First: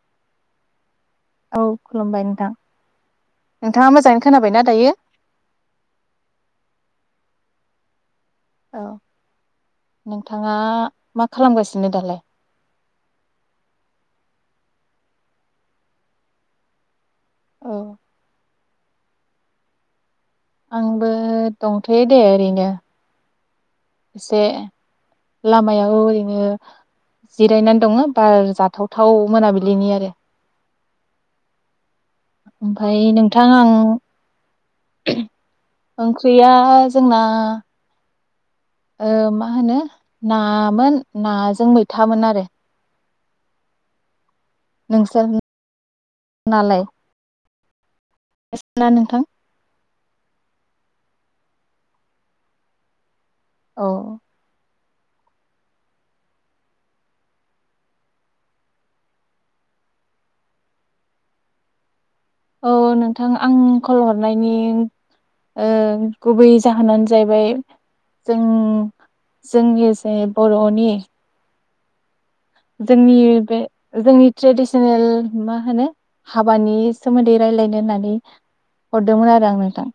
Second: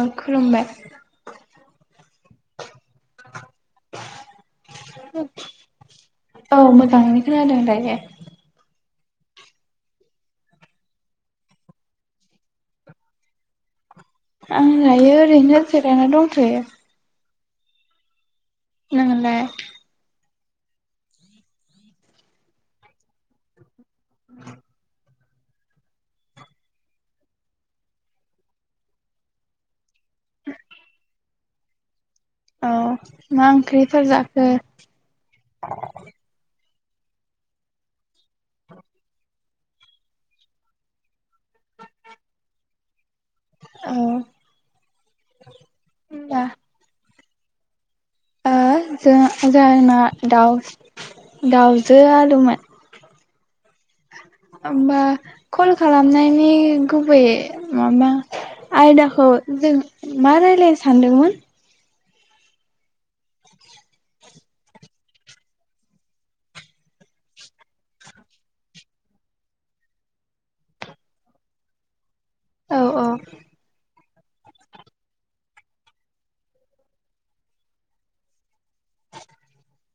औ खुलुमबाय। औ खुलुमबाय नोंथां नोंथाङा मोजाङै खोनाबायना दायो? खोना दों दायो। औ नोंथाङा मा खालामगासिनो दालाय? आं दायो ओरैनो जिरायना दंथयो। औ। नोंलाय? आंबो दंथयो दे ओरैनो। इसे लामायाव ओरैनो जिरायनानै दङो बार जाथावथाव मोनाबिलिनि आरो। औ ओमफाय नोंथां मा आं ओंख्रिफोर जाखो ओंख्रिया जोंना ओ मा होनो नामोन नाजों मैथामोन आरो। औ। नोंसोर होनबा नालाय? ओ ना नोंथां जों जोंआ ना दाउ दाउजो आलुमोन। औ। होमबा कल खालामनायनि गुबैयै माबा आयदाखौ जों मा रायज्लायनो सानदोंमोन? औ नों नोंथां आं कल हर नायनि ओ गुबै जाहोनानो जाहैबाय जों जोंनि जे बर'नि औ औ जोंनि बे जोंनि ट्रेडिसनेल मा होनो हाबानि सोमोन्दै रायज्लायनो होननानै हरदोंमोन आरो आं नोंथां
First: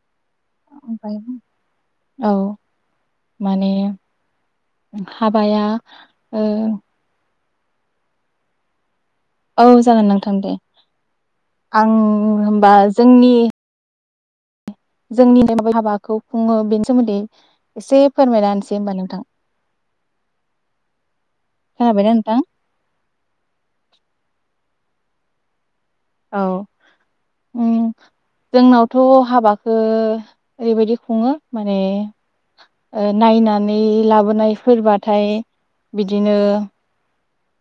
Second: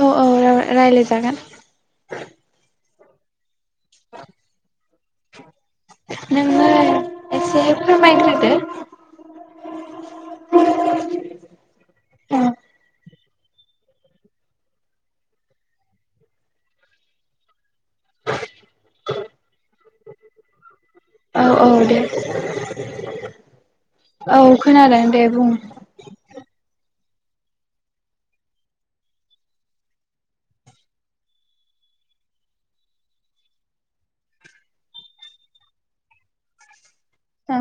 औ औ रायज्लाय ओमफ्राय जागोन औ माने हाबाया ओ नोंनो एसे फोरमायग्रोदो औ जागोन नोंथां दे आं होनबा जोंनि जोंनि [unintelligible] हाबाखौ खुङो बेनि सोमोन्दै एसे फोरमायना होनसै होनोमबा नोंथां औ औ दे खोनाबायना नोंथां? औ खोनादों दे बुं औ उम जोंनावथ हाबाखौ ओरै बायदि खुङो माने ओ नायनानै लाबोनायफोर बाथाय बिदिनो ओ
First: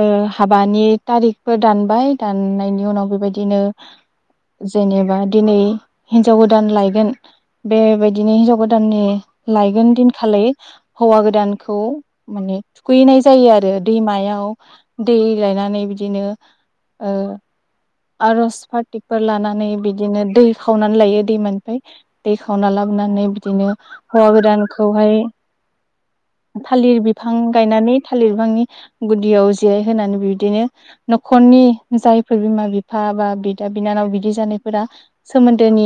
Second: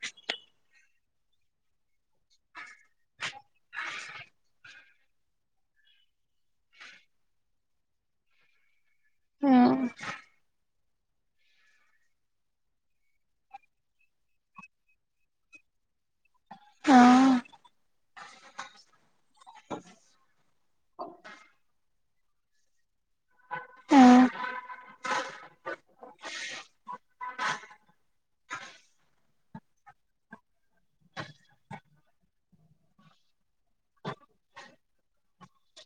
ओ हाबानि थारिखफोर दानबाय दाननायनि उनाव बेबायदिनो जेनेबा दिनै हिनजाव गोदान लायगोन बेबायदिनो हिनजाव गोदा गोदाननि लायगोन दिनखालि हौवा गोदानखौ माने थुखैनाय जायो आरो दैमायाव दै लायनानै बिदिनो ओ आरज पार्टिकफोर लानानै बिदिनो दै खावनानै लायो दैमानिफ्राय दै खावना लाबोनानै बिदिनो हौवा गोदानखौहाय थालिर बिफां गायनानै थालिर बिफांनि गुदियाव जिरायहोनानै बिदिनो नखरनि जायफोर बिमा बिफा बिफा बा बिदा बिनानाव बिदि जानायफोरा सोमोन्दोनि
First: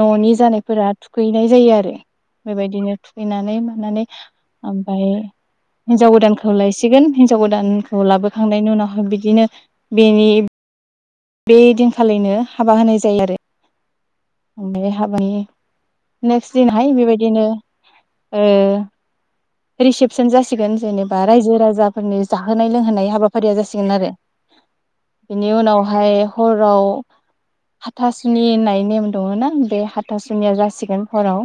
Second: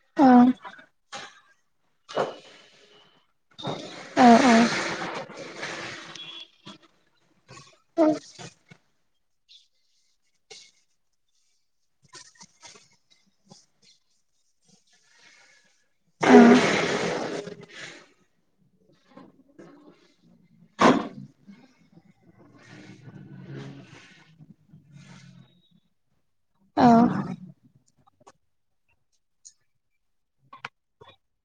ननि जानायफोरा थुखैनाय जायो आरो बेबायदिनो थुखैनानै मानानै ओमफाय हिनजाव गोदानखौ लायसिगोन हिनजाव गोदानखौ लाबोखांनायनि उनावहाय बिदिनो बेनि बे दिनखालिनो हाबा होनाय जायो आरो ओमाय हाबानि नेक्स दिनहाय बेबायदिनो ओ रिसेपसन जासिगोन जेनेबा रायजो राजाफोरनि जाहोनाय लोंहोनाय हाबाफारिया जासिगोन आरो बेनि उनावहाय हराव हाथासुनि होननाय नेम दङ ना बे हाथासुनिया जासिगोन हराव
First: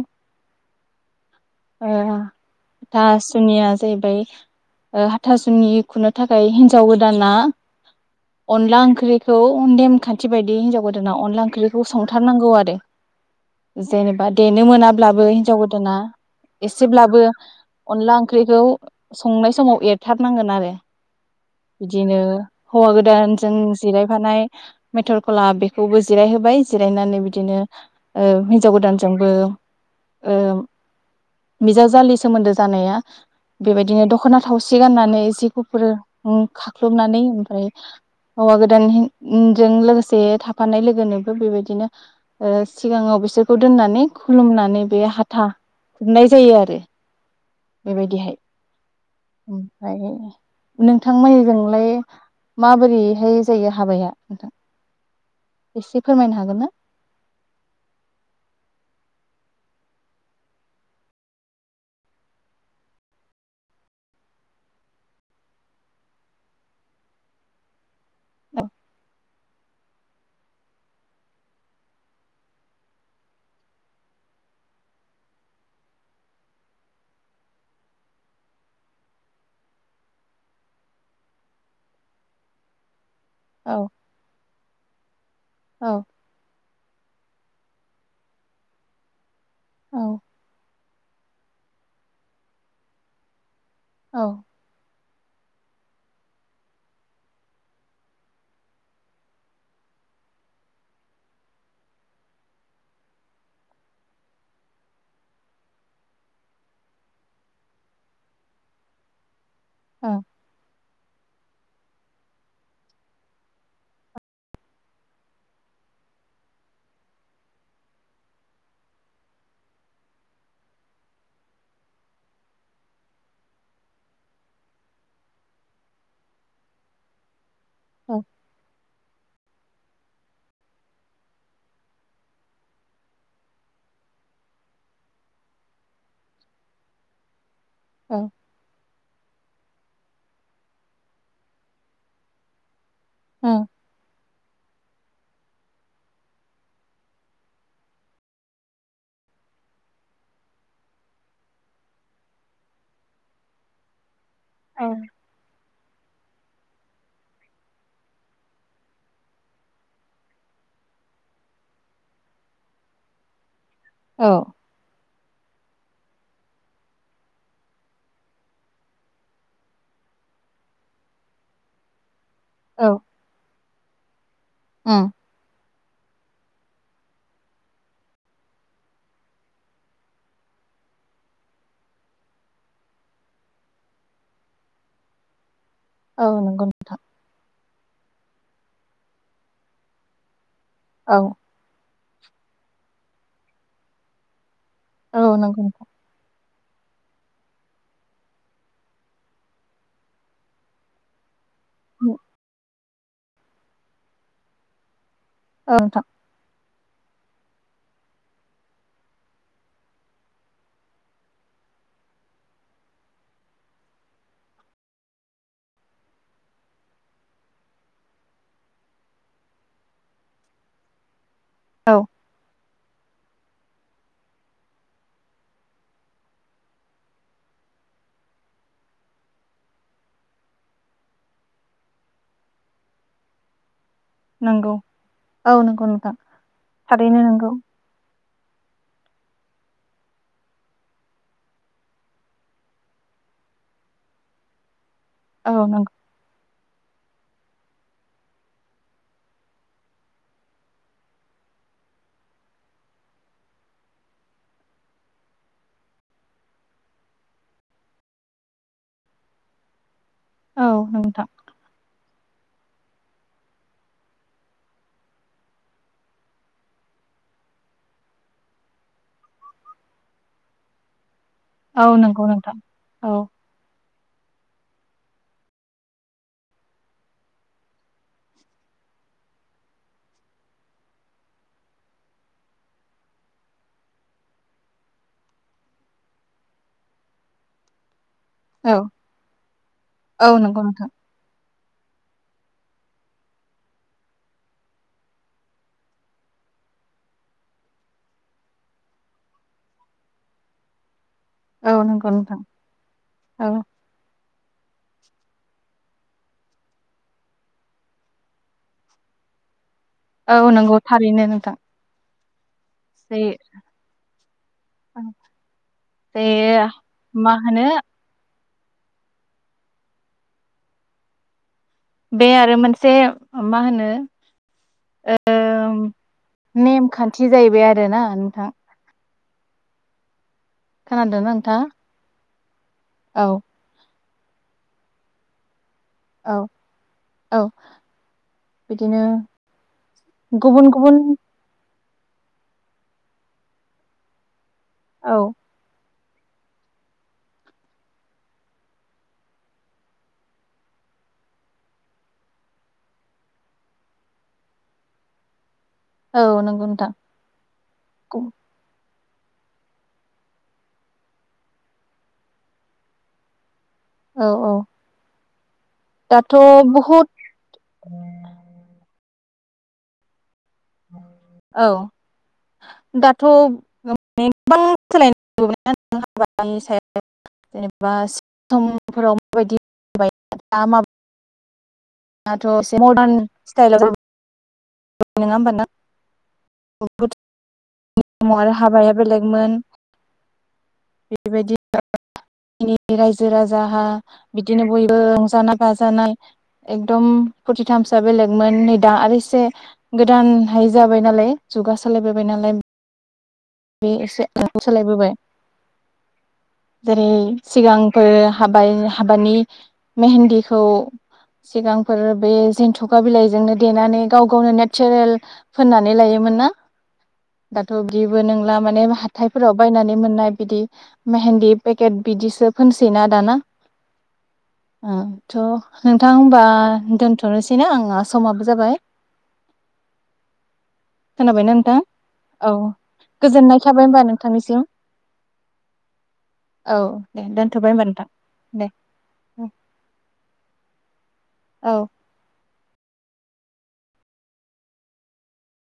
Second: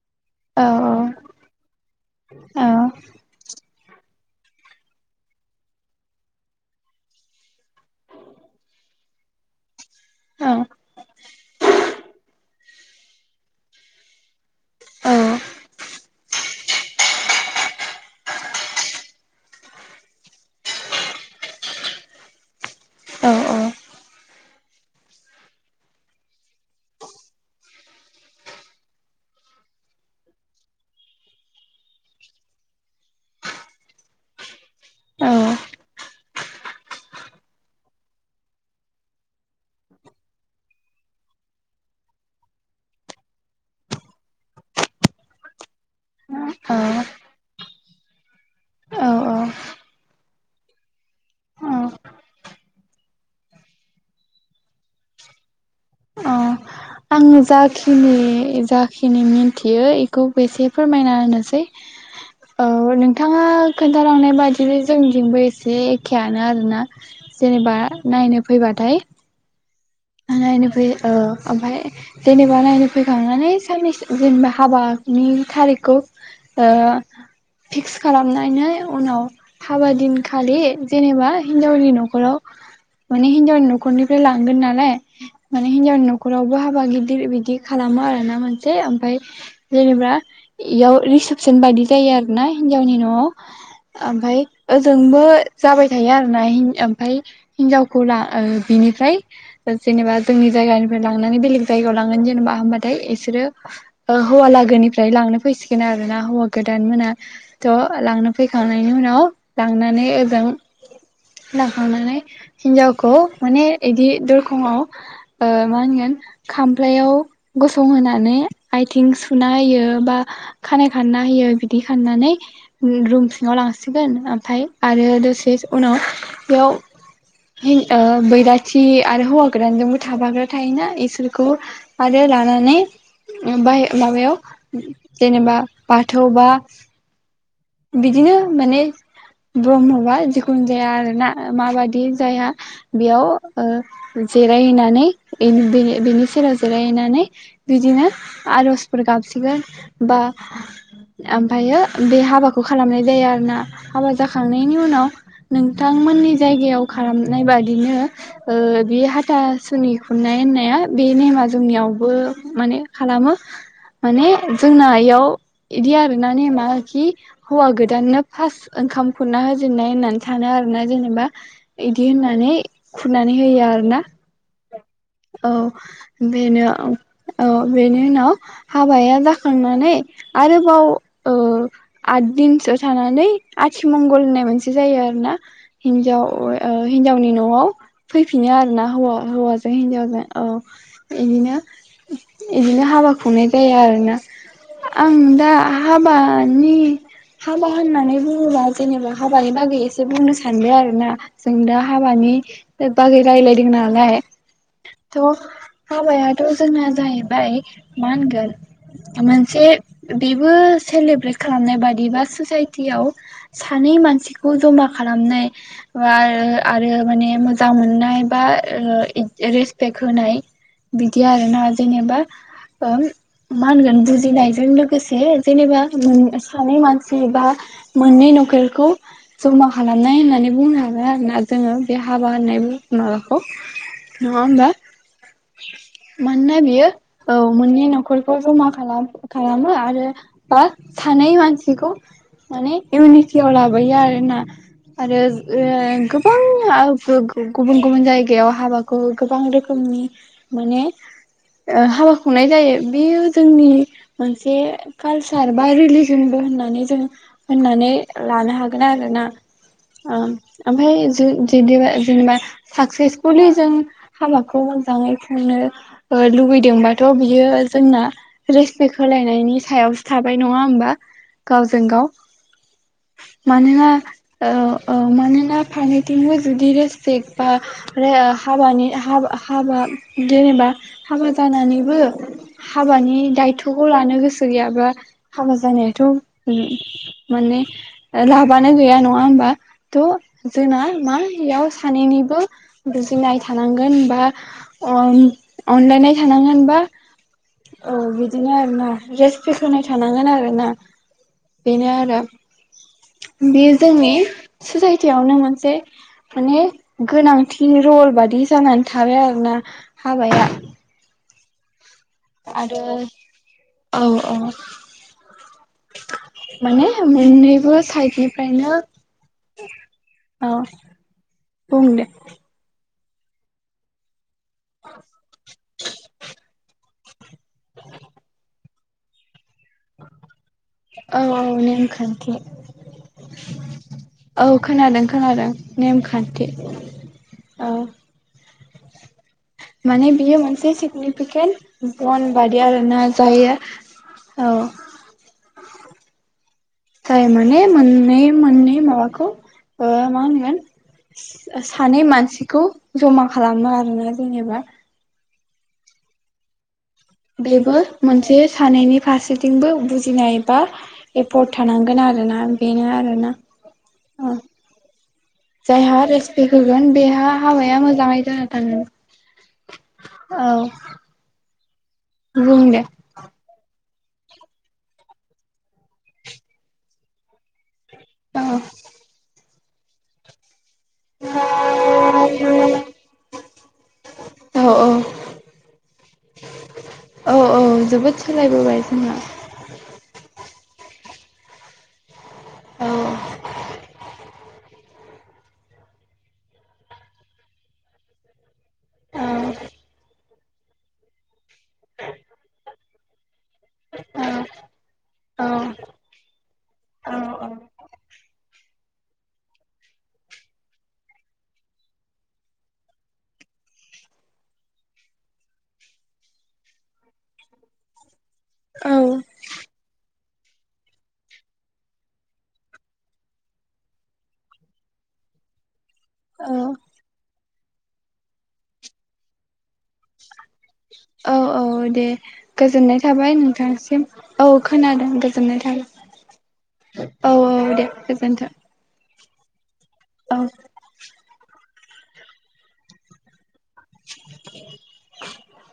ओ थासुनिया जाहैबाय हाथासुनि खुनो थाखाय हिनजाव गोदाना अनला ओंख्रिखौ नेमखान्थि बायदि हिन्जाव गोदाना अनला ओंख्रिखौ संथारनांगौ आरो जेनेबा देनो मोनाब्लाबो हिनजाव गोदाना एसेब्लाबो अनला ओंख्रिखौ संनाय समाव एरथारनांगोन आरो बिदिनो हौवा गोदानजों जिरायफानाय मेथरखला बेखौबो जिरायहोबाय जिरायनानै बिदिनो ओ हिनजाव गोदानजोंबो बिजावजालि सोमोन्दो जानाया बेबायदिनो दखना थावसि गाननानै जि गुफुर उम खाख्लुबनानै ओमफ्राय हौवा गोदानजों लोगोसे थाफानाय लोगोनोबो बेबायदिनो सिगाङाव बिसोरखौ दोननानै खुलुमनानै बे हाथा खुरनाय जायो आरो। बेबायदिहाय ओमफ्राय नोंथांमोननिजोंलाय माबोरैहाय जायो हाबाया नोंथां एसे फोरमायनो हागोन ना? आङो जाखिनि जाखिनि मिन्थियो ब इखौबो एसे फोरमायना होनोसै औ नोंथाङा खोन्थालांनाय बादि जोंनिजोंबो एसे एखेयानो आरोना जेनेबा नायनो औ फैबाथाय नायनो फै औ ओमफाय जेनेबा नायनो फैखांनानै साननैसो जेनेबा हाबानि थारिखखौ ओ फिक्स खालामनानै उनाव हाबा दिनखालि जेनेबा हिनजावनि नखराव माने हिनावनि औ नखरनिफ्राय लां गोन नालाय [inaudible] माने औ हिन्जावनि नखरावबो हाब बा गिदिर बिदि खालामो आरो ना मोनसे ओमफाय औ जेनेबा इ इयाव रिसेपसन बायदि जायो आरो ना हिन्जावनि नआव औ ओमफाय ओ जों ओमबो जाबाय थायो आरो ना हिन ओमफाय हिनजावखौ ला ओ बिनिफ्राय जेनेबा जोंनि जायगानिफ्राय लांनानै बेलेग जायगायाव लांगोन जेनेबा होमबाथाय इसोरो ओ हौवा लागोनिफ्राय लांनो फैसिगोन आरो ना हौवा गोदान मोना थ लांनो फैखांनायनि उनाव लांनानै औ ओजों लांखांनानै हिन्जावखौ माने एदि दर खंआव मा होनगोन खामफ्लायाव गसंहोनानै आइथिं सुना होयो बा खानाइ खानना होयो बिदि खाननानै रु-रुम सिङाव लांसिगोन ओमफाय आरो दसे उनाव बेयाव ओ औ बैराथि बे आरो हौवा गोदानजोंबो थाफाग्रा थायोना इसोरखौ आरो लानानै बाय माबायाव जेनेबा बाथौ बा औ बिदिनो माने ब्रह्मबा जिखुनुजाया आरोना माबादि जायहा बेयाव ओ जिरायहैनानै बेनि बेनि बेनि सेराव जिरायहैनानै बिदिनो आर'जफोर गाबसिगोन बा ओमफ्रायो बे हाबाखौ खौ खालामनाय जायो आरोना हाबा जाखांनायनि उनाव नोंथां थांमोननि जायगायाव खालामनाय बादिनो ओ बे हाथासुनि खुंनाय होननाया बे नेमा जोंनियावबो माने खालामो। माने जोंना एयाव इदि आरोना नेमा खि हौवा गोदाननो फार्स्ट ओंखाम खुरना होजेननाय होननानै सानो आरो ना जेनेबा इदि होननानै माने औ खुरनानै होयो आर ना उम। बेनो औ बेनि उनाव हाबाया जाखांनानै आरोबाव ओ आद दिनसो थानानै आथिमंगल होननाय मोनसे जायो आरोना। हिन्जाव औ नंगौ ओ हिन्जावनि न'आव। फैफिनो आरो ना हौवा हौवाजों हिन्जावजों। औ औ इदिनो इदिनो हाबा खुंनाय जाया आरोना। आं औ दा नंगौ नोंथां हाबा नि हाबा होननानै बुङोबा जेनेबा हाबानि बागै एसे बुंनो सानबाय आरोना। जों दा हाबानि बागै रायलायदों नालाय। थ' औ नोंथां हाबायाथ' जोंना जाहैबाय मा होनगोन मोनसे बेबो सेलेब्रेट खालामनाय बाद एबा ससाइटियाव सानै मानसिखौ जमा खालामनाय बा आरो आरो माने मोजां मोननाय बा ओ रो रेसपेक्ट होनाय बि दि आरो ना औ जेनेबा। ओम मा होनगोन बुजिनायजों लोगोसे जेनेबा मोन सानै मानसि बा मोननै न'खरखौ जमा खालामनाय होननानै बुंनो हागोन आरो ना जोङो बे हाबा होननाय माबाखौ नङा होमबा नंगौ औ नंगौ नोंथां मानोना बियो थारैनो औ नंगौ मोननै न'खरखौ जमा खालाम खालामो आरो बा [unintelligible] सानै मानसिखौ माने इउनिटिआव लाबोयो आरो ना। आरो औ ओ नंगौ गोबां आव गु-गु-गुबुन गुबुन जायगायाव हाबाखौ गोबां रोखोमनि माने ओ हाबा खुंनाय जायो बेयो जोंनि मोनसे कालचार बा रिलि जोंबो होननानै जों होननानै लानो हागोन आरो ना। ओं औ ओमफाय जो नोंथां जोदिबा जेनबा साक्सेसफुलि जों हाबाखौ मोजाङै खुंनो ओ लुुबैदोंबाथ' बियो जोंना रेसपेक्ट होलायनायनि सायावसो थाबाय नङा होमबा? गावजों औ गाव नंगौ नोंथां औ मानोना औ औ मानोना फारनैथिंबो जुदि रेसपेक्ट बा रे ओ हाबानि हाबा हाबा जेनेबा हाबा जानानैबो हाबानि दायथ'खौ लानो गोसो गैयाबा हाबा जानाया थु उम माने औ लाबानो गैया नङा होनबा थ औ नंगौ जोंना नोंथां मा याव सानैनिबो बुजिनाय थानांगोन बा अन अनलायनाय थानांगोन बा औ बिदिनो आरो ना रेसपेक्ट होनाय थानांगोन आरो ना औ बेनो नंगौ आरो नोंथां औ बेयो जोंनि ससायटियावनो मोनसे माने गोनांथि रल बादि जानानै थाबाय आरोना। हाबाया औ नंगौ थारैनो नों था आरो औ औ जे माने मा होनो मोननैबो साइडनि फ्रायनो औ बुं दे बे आरो मोनसे मा होनो ओम नेमखान्थि बिदि जाहैबाय आरो ना नोंथां। [unintelligible] औ खोनादोंना औ नोंथाङा नेम खान्थि औ औ खोनादों खोनादों औ नेमखान्थि औ बिदिनो माने बियो गुबुन मोनसे गुबुन सिगनिफिकेन्ट बन बादि आरोना जायो औ। औ। जाय माने मोननै मोननै माबाखौ ओ मा होनगोन सानै मानसिखौ जमा खालामो आरोना जेनेबा। औ नंगौ नोंथां। बेबो मोनसे औ सानैनि फारसेथिंबो बुजिनायबा एपर्द थानांगोन आरोना बेनो आरोना। औ औ। जायहा दाथ' रेसपेक्ट होगोन बहुद बेहा हाबाया मोजाङै जाना थाङो। औ। औ। बुं दे दाथ नै गोबां सोलायनाय [unintelligible] बा औ समफोराव [inaudible] दाथ एसे मर्दान स्टेलाव जाबाय औ औ [unintelligible] नङा होमबाना [inaudible] औ औ जोबोद समाव आरो सोलायबोबाय हाबाया जोंना बेलेगमोन। बेबायदि [inaudible] नि औ रायजो राजाहा बिदिनो बयबो रंजानाय बाजानाय एकदम फुरथिथामसआ बेलेगमोन नै आ आरो औ एसे गोदानहाय जाबाय नालाय। जुगा सालायबोबाय नालाय। बे एसे [inaudible] सोलायबोबाय औ जेरै सिगांफोर हाबाय हाबानि मेहेन्दिखौ सिगांफोर बे जेन्थुखा बिलाइजोंनो देनानै गाव गावनो नेचारेल फोननानै लायोमोन ना दाथ बिदि बो नंला माने औ हाथायफोराव बायनानै मोननाय बिदि मेहेन्दि पेकेट बिदिसो फोनसैना दाना ओ थ नोंथां होमबा औ औ दोनथनोसै [unintelligible] आंहा समाबो जाबाय। औ खोनाबायना औ नोंथां दे औ गोजोननाय थाबाय गोजोननाय थाबाय होमबा नोंथांसिम औ नोंथांनिसिम खोनादों गोजोननाय औ थाबाय औ औ दे गोजोन्थों। उम। औ। औ। [inaudible]